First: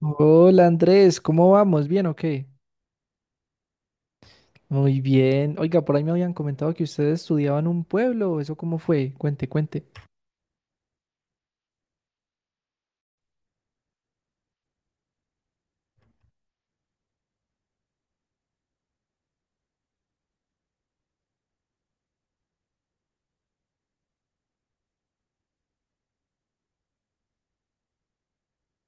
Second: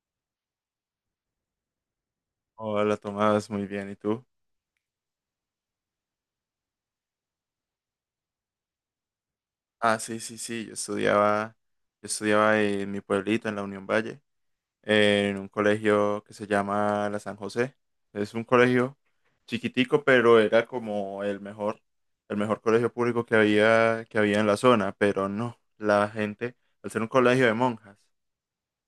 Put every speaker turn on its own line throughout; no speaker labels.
Hola Andrés, ¿cómo vamos? ¿Bien o qué?
Hola, Tomás, muy bien, ¿y tú?
Muy bien. Oiga, por ahí me habían comentado que ustedes estudiaban en un pueblo. ¿Eso cómo fue? Cuente, cuente.
Ah, sí, yo estudiaba en mi pueblito, en la Unión Valle, en un colegio que se llama La San José. Es un colegio chiquitico, pero era como el mejor colegio público que había en la zona, pero no, la gente, al ser un colegio de monjas,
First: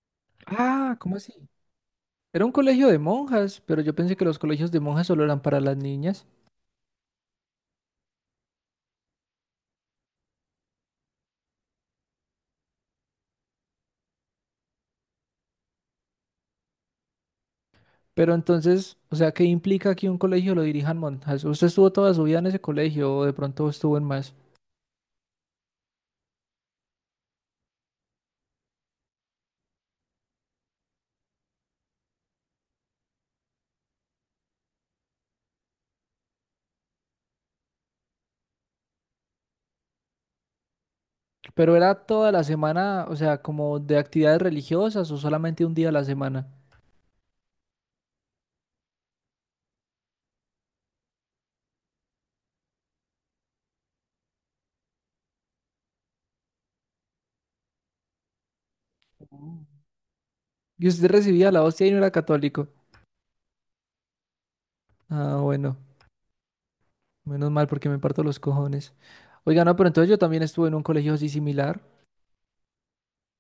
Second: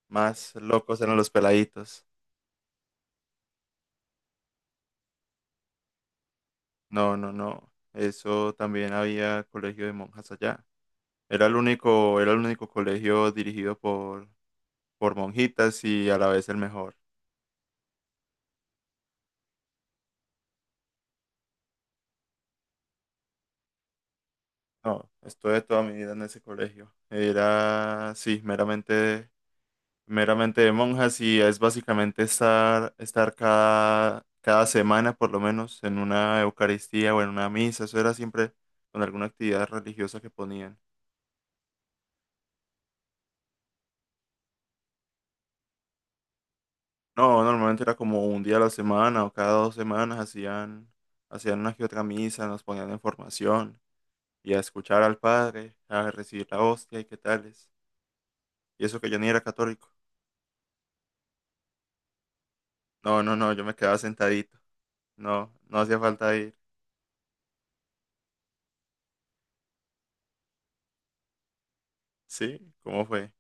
más
Ah,
locos eran
¿cómo
los
así?
peladitos.
Era un colegio de monjas, pero yo pensé que los colegios de monjas solo eran para las niñas.
No, eso también había colegio de monjas allá. Era el único colegio dirigido por monjitas y a la vez el mejor.
Pero entonces, o sea, ¿qué implica que un colegio lo dirijan monjas? ¿Usted estuvo toda su vida en ese colegio o de pronto estuvo en más?
No, estuve toda mi vida en ese colegio. Era, sí, meramente de monjas y es básicamente estar cada semana por lo menos en una Eucaristía o en una misa. Eso era siempre con alguna actividad religiosa que ponían.
Pero era toda la semana, o sea, como de actividades religiosas o solamente un día a la semana.
No, normalmente era como un día a la semana o cada dos semanas hacían una que otra misa, nos ponían en formación y a escuchar al Padre, a recibir la hostia y qué tales. Y eso que yo ni era
Oh.
católico.
Y usted recibía la hostia y no era católico.
No, yo me quedaba sentadito.
Ah,
No,
bueno.
no hacía falta ir.
Menos mal porque me parto los cojones. Oiga, no, pero entonces yo también estuve en un colegio así similar.
¿Sí? ¿Cómo fue?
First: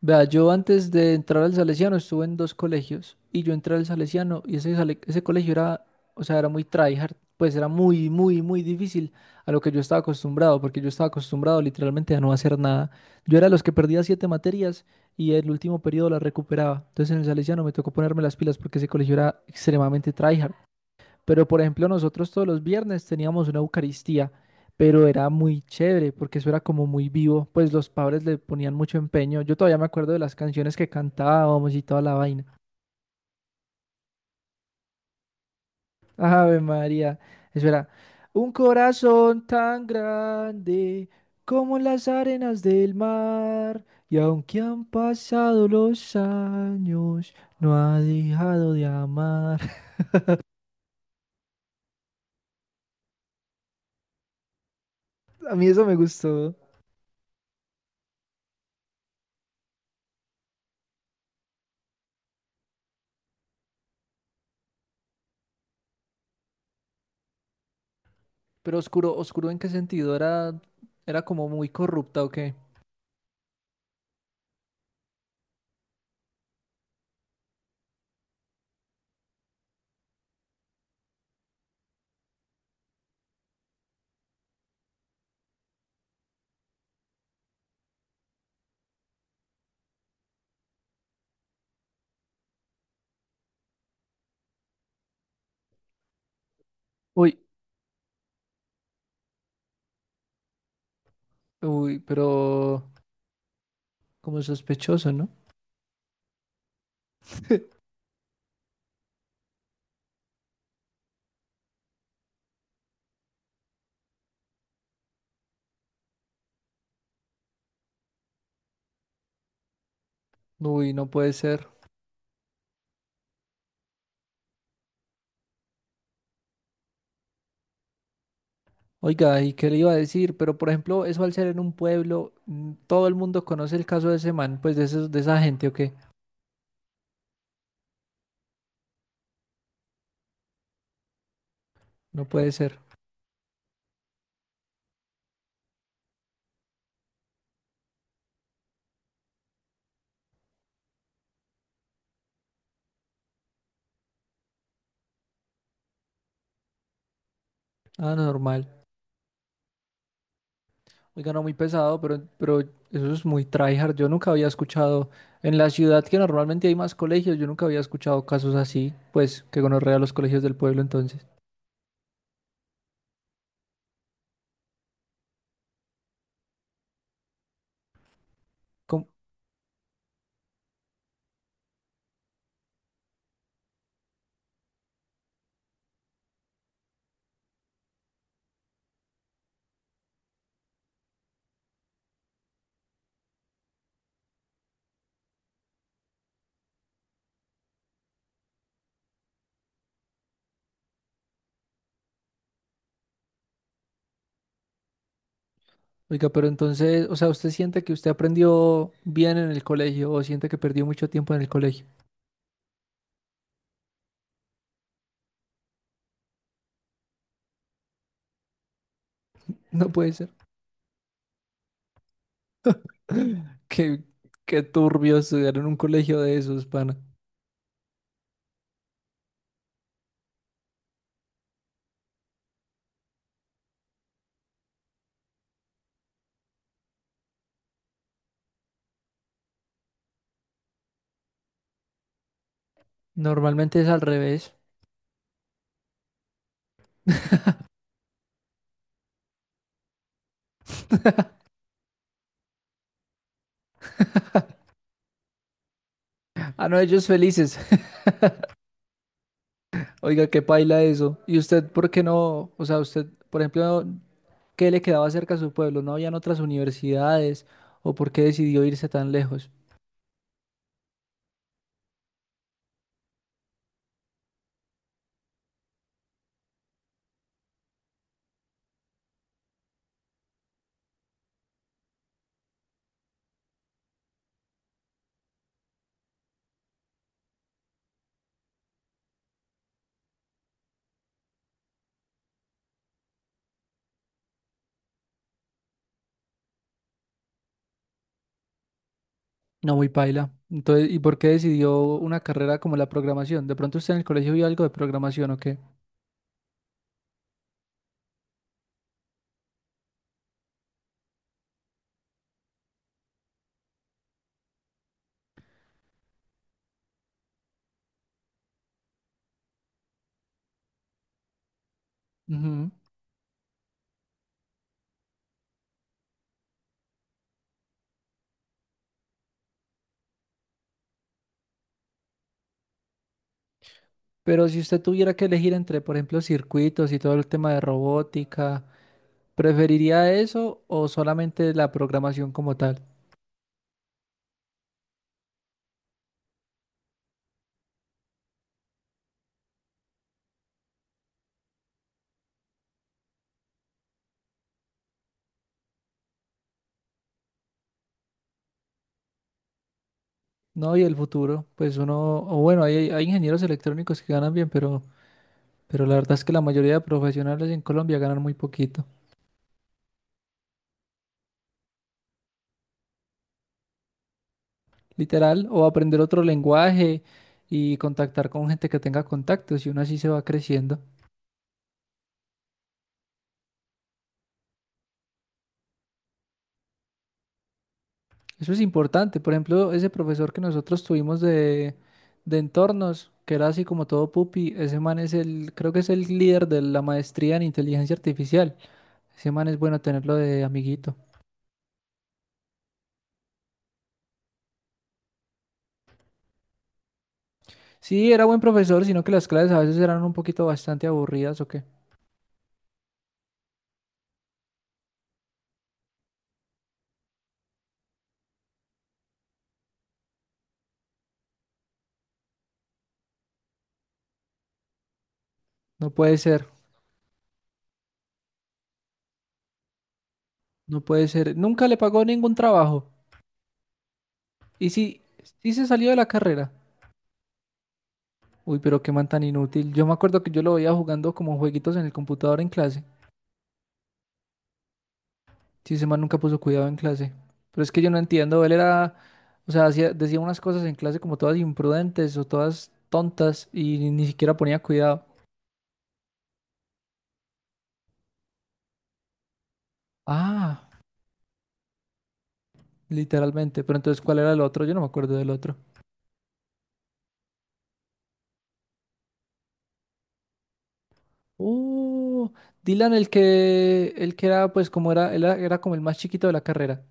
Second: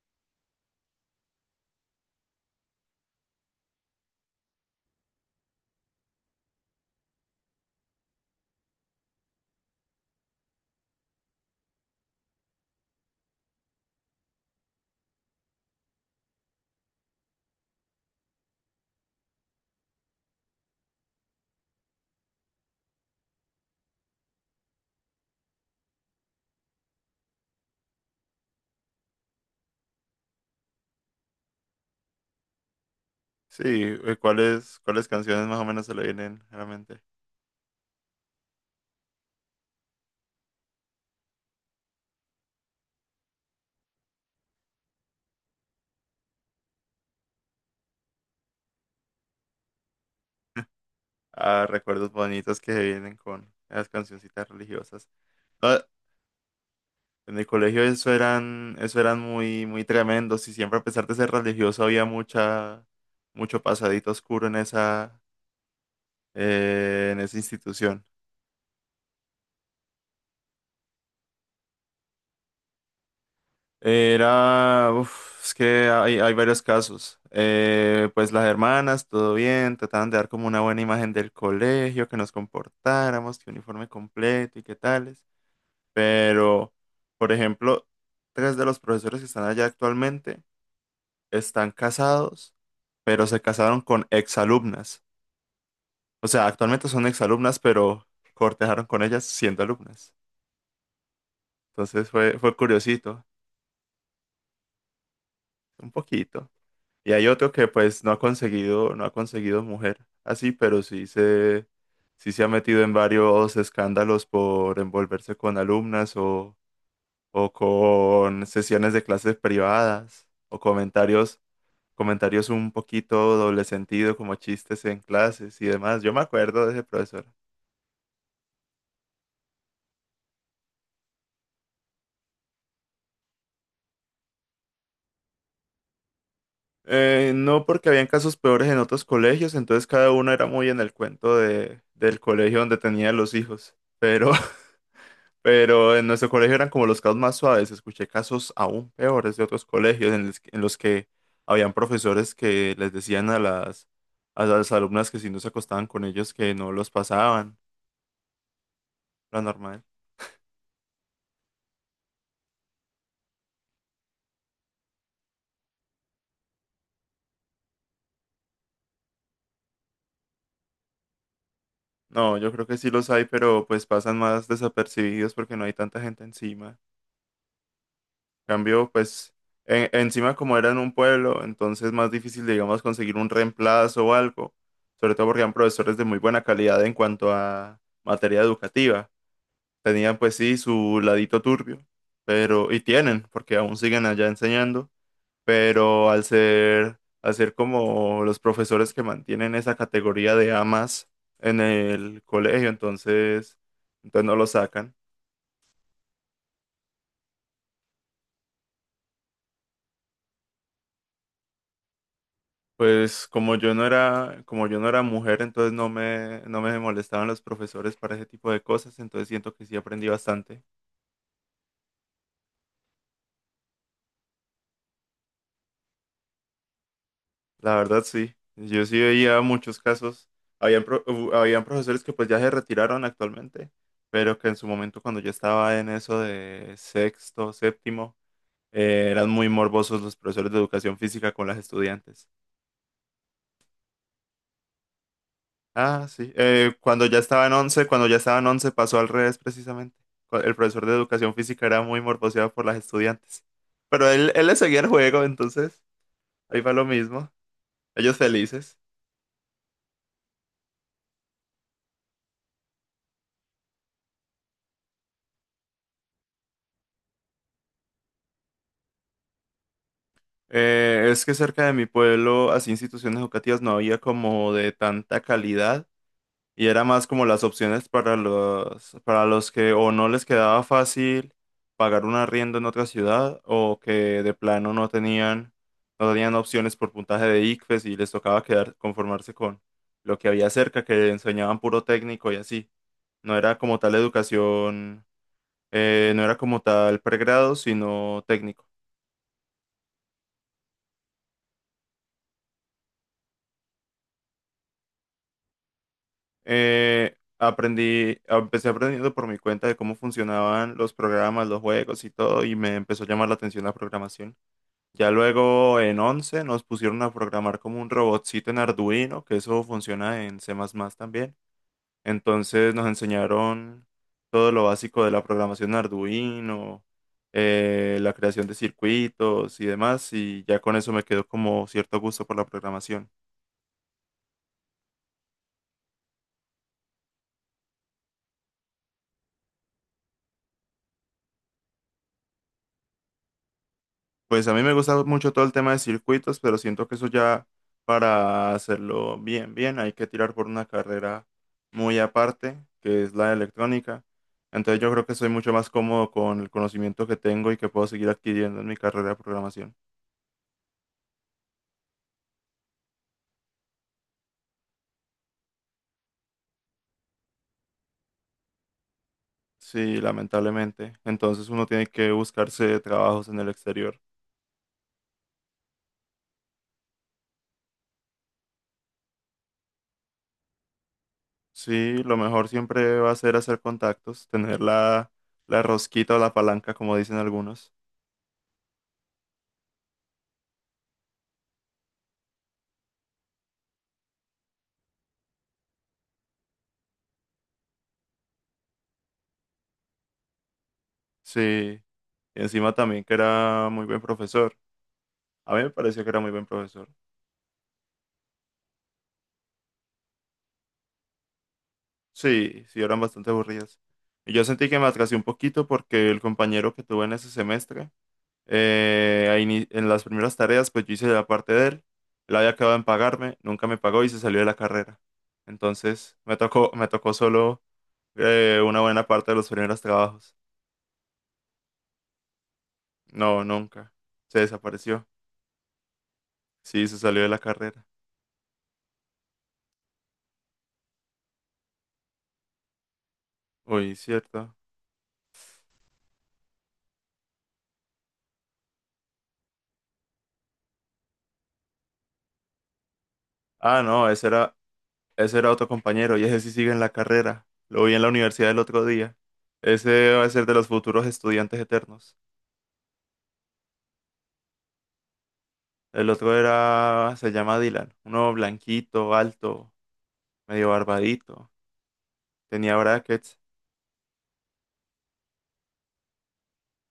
Vea, yo antes de entrar al Salesiano estuve en dos colegios y yo entré al Salesiano y ese colegio era, o sea, era muy tryhard, pues era muy, muy difícil a lo que yo estaba acostumbrado, porque yo estaba acostumbrado literalmente a no hacer nada. Yo era de los que perdía siete materias y el último periodo las recuperaba. Entonces en el Salesiano me tocó ponerme las pilas porque ese colegio era extremadamente tryhard. Pero por ejemplo, nosotros todos los viernes teníamos una Eucaristía, pero era muy chévere porque eso era como muy vivo, pues los padres le ponían mucho empeño. Yo todavía me acuerdo de las canciones que cantábamos y toda la vaina.
Sí, ¿cuáles canciones más o menos se le vienen a
Ave
la mente?
María, eso era un corazón tan grande como las arenas del mar, y aunque han pasado los años, no ha dejado de amar.
Ah, recuerdos bonitos que se vienen con las cancioncitas religiosas.
A mí
No,
eso me gustó.
en el colegio eso eran muy, muy tremendos y siempre a pesar de ser religioso había mucha, mucho pasadito oscuro en en esa institución.
Pero oscuro, oscuro ¿en qué sentido? ¿Era, era como muy corrupta o qué?
Era, uf, es que hay varios casos. Pues las hermanas, todo bien, trataban de dar como una buena imagen del colegio, que nos comportáramos, que uniforme completo y qué tales. Pero, por ejemplo, tres de los profesores que están allá actualmente están casados, pero se casaron con exalumnas. O sea, actualmente son
Uy,
exalumnas, pero cortejaron con ellas siendo alumnas.
uy,
Entonces fue
pero
curiosito,
como sospechoso, ¿no?
un poquito. Y hay otro que pues no ha conseguido mujer así, pero sí se ha metido en varios escándalos por envolverse con alumnas o con sesiones de clases privadas o
Uy, no puede ser.
comentarios un poquito doble sentido como chistes en clases y demás. Yo me acuerdo de ese profesor.
Oiga, ¿y qué le iba a decir? Pero por ejemplo, eso al ser en un pueblo, todo el mundo conoce el caso de ese man, pues de esos, de esa gente o qué.
No porque habían casos peores en otros colegios, entonces cada uno era muy en el cuento del
No puede
colegio donde
ser.
tenía los hijos. Pero en nuestro colegio eran como los casos más suaves. Escuché casos aún peores de otros colegios en los que habían profesores que les decían a a las alumnas que si no se acostaban con ellos que no los pasaban,
Ah, normal.
lo normal.
Oiga, no muy pesado, pero eso es muy tryhard. Yo nunca había escuchado en la ciudad que normalmente hay más colegios, yo nunca había escuchado casos así, pues que gonorrea los colegios del pueblo entonces.
No, yo creo que sí los hay, pero pues pasan más desapercibidos porque no hay tanta gente encima. En cambio,
¿Cómo-
pues encima como era en un pueblo, entonces más difícil, digamos, conseguir un reemplazo o algo. Sobre todo porque eran profesores de muy buena calidad en cuanto a materia educativa. Tenían pues sí su ladito turbio, pero, y tienen, porque aún siguen allá enseñando, pero al ser como los profesores que mantienen esa categoría de amas en el colegio, entonces no lo sacan.
Oiga, pero entonces, o sea, ¿usted siente que usted aprendió bien en el colegio o siente que perdió mucho tiempo en el colegio?
Pues como yo no era mujer, entonces no me molestaban los profesores para ese tipo de cosas, entonces siento que sí
No
aprendí
puede ser.
bastante.
Qué, qué turbio estudiar en un colegio de esos, pana.
La verdad sí, yo sí veía muchos casos, habían profesores que pues ya se retiraron actualmente, pero que en su momento cuando yo estaba en eso de sexto, séptimo, eran muy morbosos los profesores de educación física con las estudiantes.
Normalmente es al revés.
Ah, sí, cuando ya estaba en once pasó al revés precisamente. El profesor de educación física era muy morboseado por las estudiantes, pero él le seguía el juego, entonces ahí
Ah,
va
no,
lo
ellos
mismo,
felices.
ellos felices.
Oiga, qué paila eso. ¿Y usted por qué no? O sea, usted, por ejemplo, ¿qué le quedaba cerca a su pueblo? ¿No habían otras universidades? ¿O por qué decidió irse tan lejos?
Es que cerca de mi pueblo, así instituciones educativas no había como de tanta calidad y era más como las opciones para para los que o no les quedaba fácil pagar un arriendo en otra ciudad o que de plano no tenían opciones por puntaje de ICFES y les tocaba quedar, conformarse con lo que había cerca, que enseñaban puro técnico y así. No era como tal educación, no era como tal pregrado, sino técnico.
No, muy paila. Entonces, ¿y por qué decidió una carrera como la programación? De pronto usted en el colegio vio algo de programación, ¿o qué?
Empecé aprendiendo por mi cuenta de cómo funcionaban los programas, los juegos y todo, y me empezó a llamar la atención la programación. Ya luego en 11 nos pusieron a programar como un robotcito en Arduino, que eso funciona en C++ también.
Ujú.
Entonces nos enseñaron todo lo básico de la programación en Arduino, la creación de circuitos y demás, y ya con eso me quedó como cierto gusto por la programación.
Pero si usted tuviera que elegir entre, por ejemplo, circuitos y todo el tema de robótica, ¿preferiría eso o solamente la programación como tal?
Pues a mí me gusta mucho todo el tema de circuitos, pero siento que eso ya para hacerlo bien, hay que tirar por una carrera muy aparte, que es la de electrónica. Entonces yo creo que soy mucho más cómodo con el conocimiento que tengo y que puedo seguir adquiriendo en mi carrera de programación.
No, y el futuro, pues uno, o bueno, hay ingenieros electrónicos que ganan bien, pero la verdad es que la mayoría de profesionales en Colombia ganan muy poquito.
Sí, lamentablemente. Entonces uno tiene que buscarse trabajos en el exterior.
Literal, o aprender otro lenguaje y contactar con gente que tenga contactos y uno así se va creciendo.
Sí, lo mejor siempre va a ser hacer contactos, tener la rosquita o la palanca, como dicen algunos.
Eso es importante. Por ejemplo, ese profesor que nosotros tuvimos de entornos, que era así como todo pupi, ese man es el, creo que es el líder de la maestría en inteligencia artificial. Ese man es bueno tenerlo de amiguito.
Sí, y encima también que era muy buen profesor. A mí me pareció que era muy buen profesor.
Sí, era buen profesor, sino que las clases a veces eran un poquito bastante aburridas o qué.
Sí, sí, eran bastante aburridas. Y yo sentí que me atrasé un poquito porque el compañero que tuve en ese semestre, en las primeras tareas, pues yo hice la parte de él, él había acabado en pagarme, nunca me pagó y se salió de la carrera.
No
Entonces
puede ser,
me tocó solo una buena parte de los primeros trabajos.
no puede ser. Nunca le pagó ningún trabajo.
No, nunca. Se
Y sí,
desapareció.
sí se salió de la carrera.
Sí, se salió de la carrera.
Uy, pero qué man tan inútil. Yo me acuerdo que yo lo veía jugando como jueguitos en el computador en clase.
Uy, cierto.
Sí, ese man nunca puso cuidado en clase. Pero es que yo no entiendo, él era, o sea, decía unas cosas en clase como todas imprudentes o todas tontas y
Ah,
ni
no, ese
siquiera
era,
ponía cuidado.
Ese era otro compañero y ese sí sigue en la carrera. Lo vi en la universidad el otro día. Ese va a ser de
Ah,
los futuros estudiantes eternos.
literalmente. Pero entonces, ¿cuál era el otro? Yo no me acuerdo del otro.
El otro era, se llama Dylan. Uno blanquito, alto, medio barbadito.
Uh,
Tenía
Dylan,
brackets.
el que era, pues, él era, era como el más chiquito de la carrera.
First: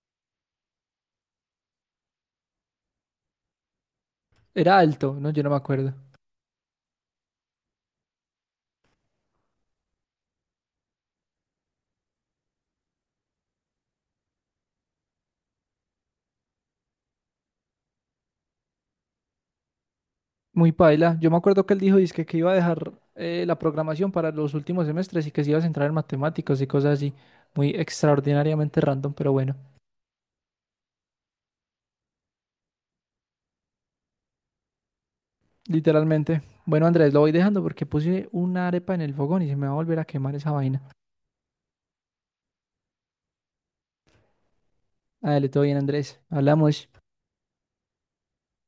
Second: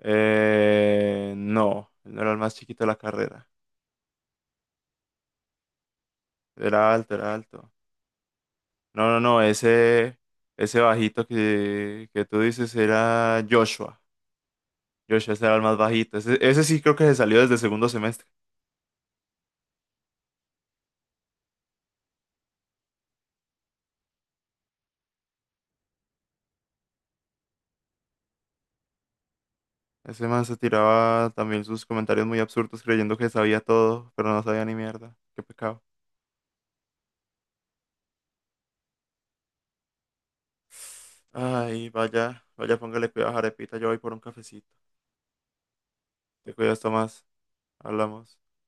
No, él no era el más chiquito de la carrera.
Era alto, ¿no? Yo no me acuerdo.
Era alto, era alto. No, ese bajito que tú dices era Joshua. Joshua, ese era el más bajito. Ese sí creo que se salió desde segundo semestre.
Muy paila. Yo me acuerdo que él dijo, dizque que iba a dejar la programación para los últimos semestres y que se iba a centrar en matemáticas y cosas así. Muy extraordinariamente random, pero bueno.
Ese man se tiraba también sus comentarios muy absurdos creyendo que sabía todo, pero no sabía ni mierda. Qué pecado.
Literalmente. Bueno, Andrés, lo voy dejando porque puse una arepa en el fogón y se me va a volver a quemar esa vaina.
Ay, vaya, vaya, póngale cuidado a Jarepita, yo voy por un cafecito.
Dale, todo bien, Andrés.
Te cuidas,
Hablamos.
Tomás. Hablamos.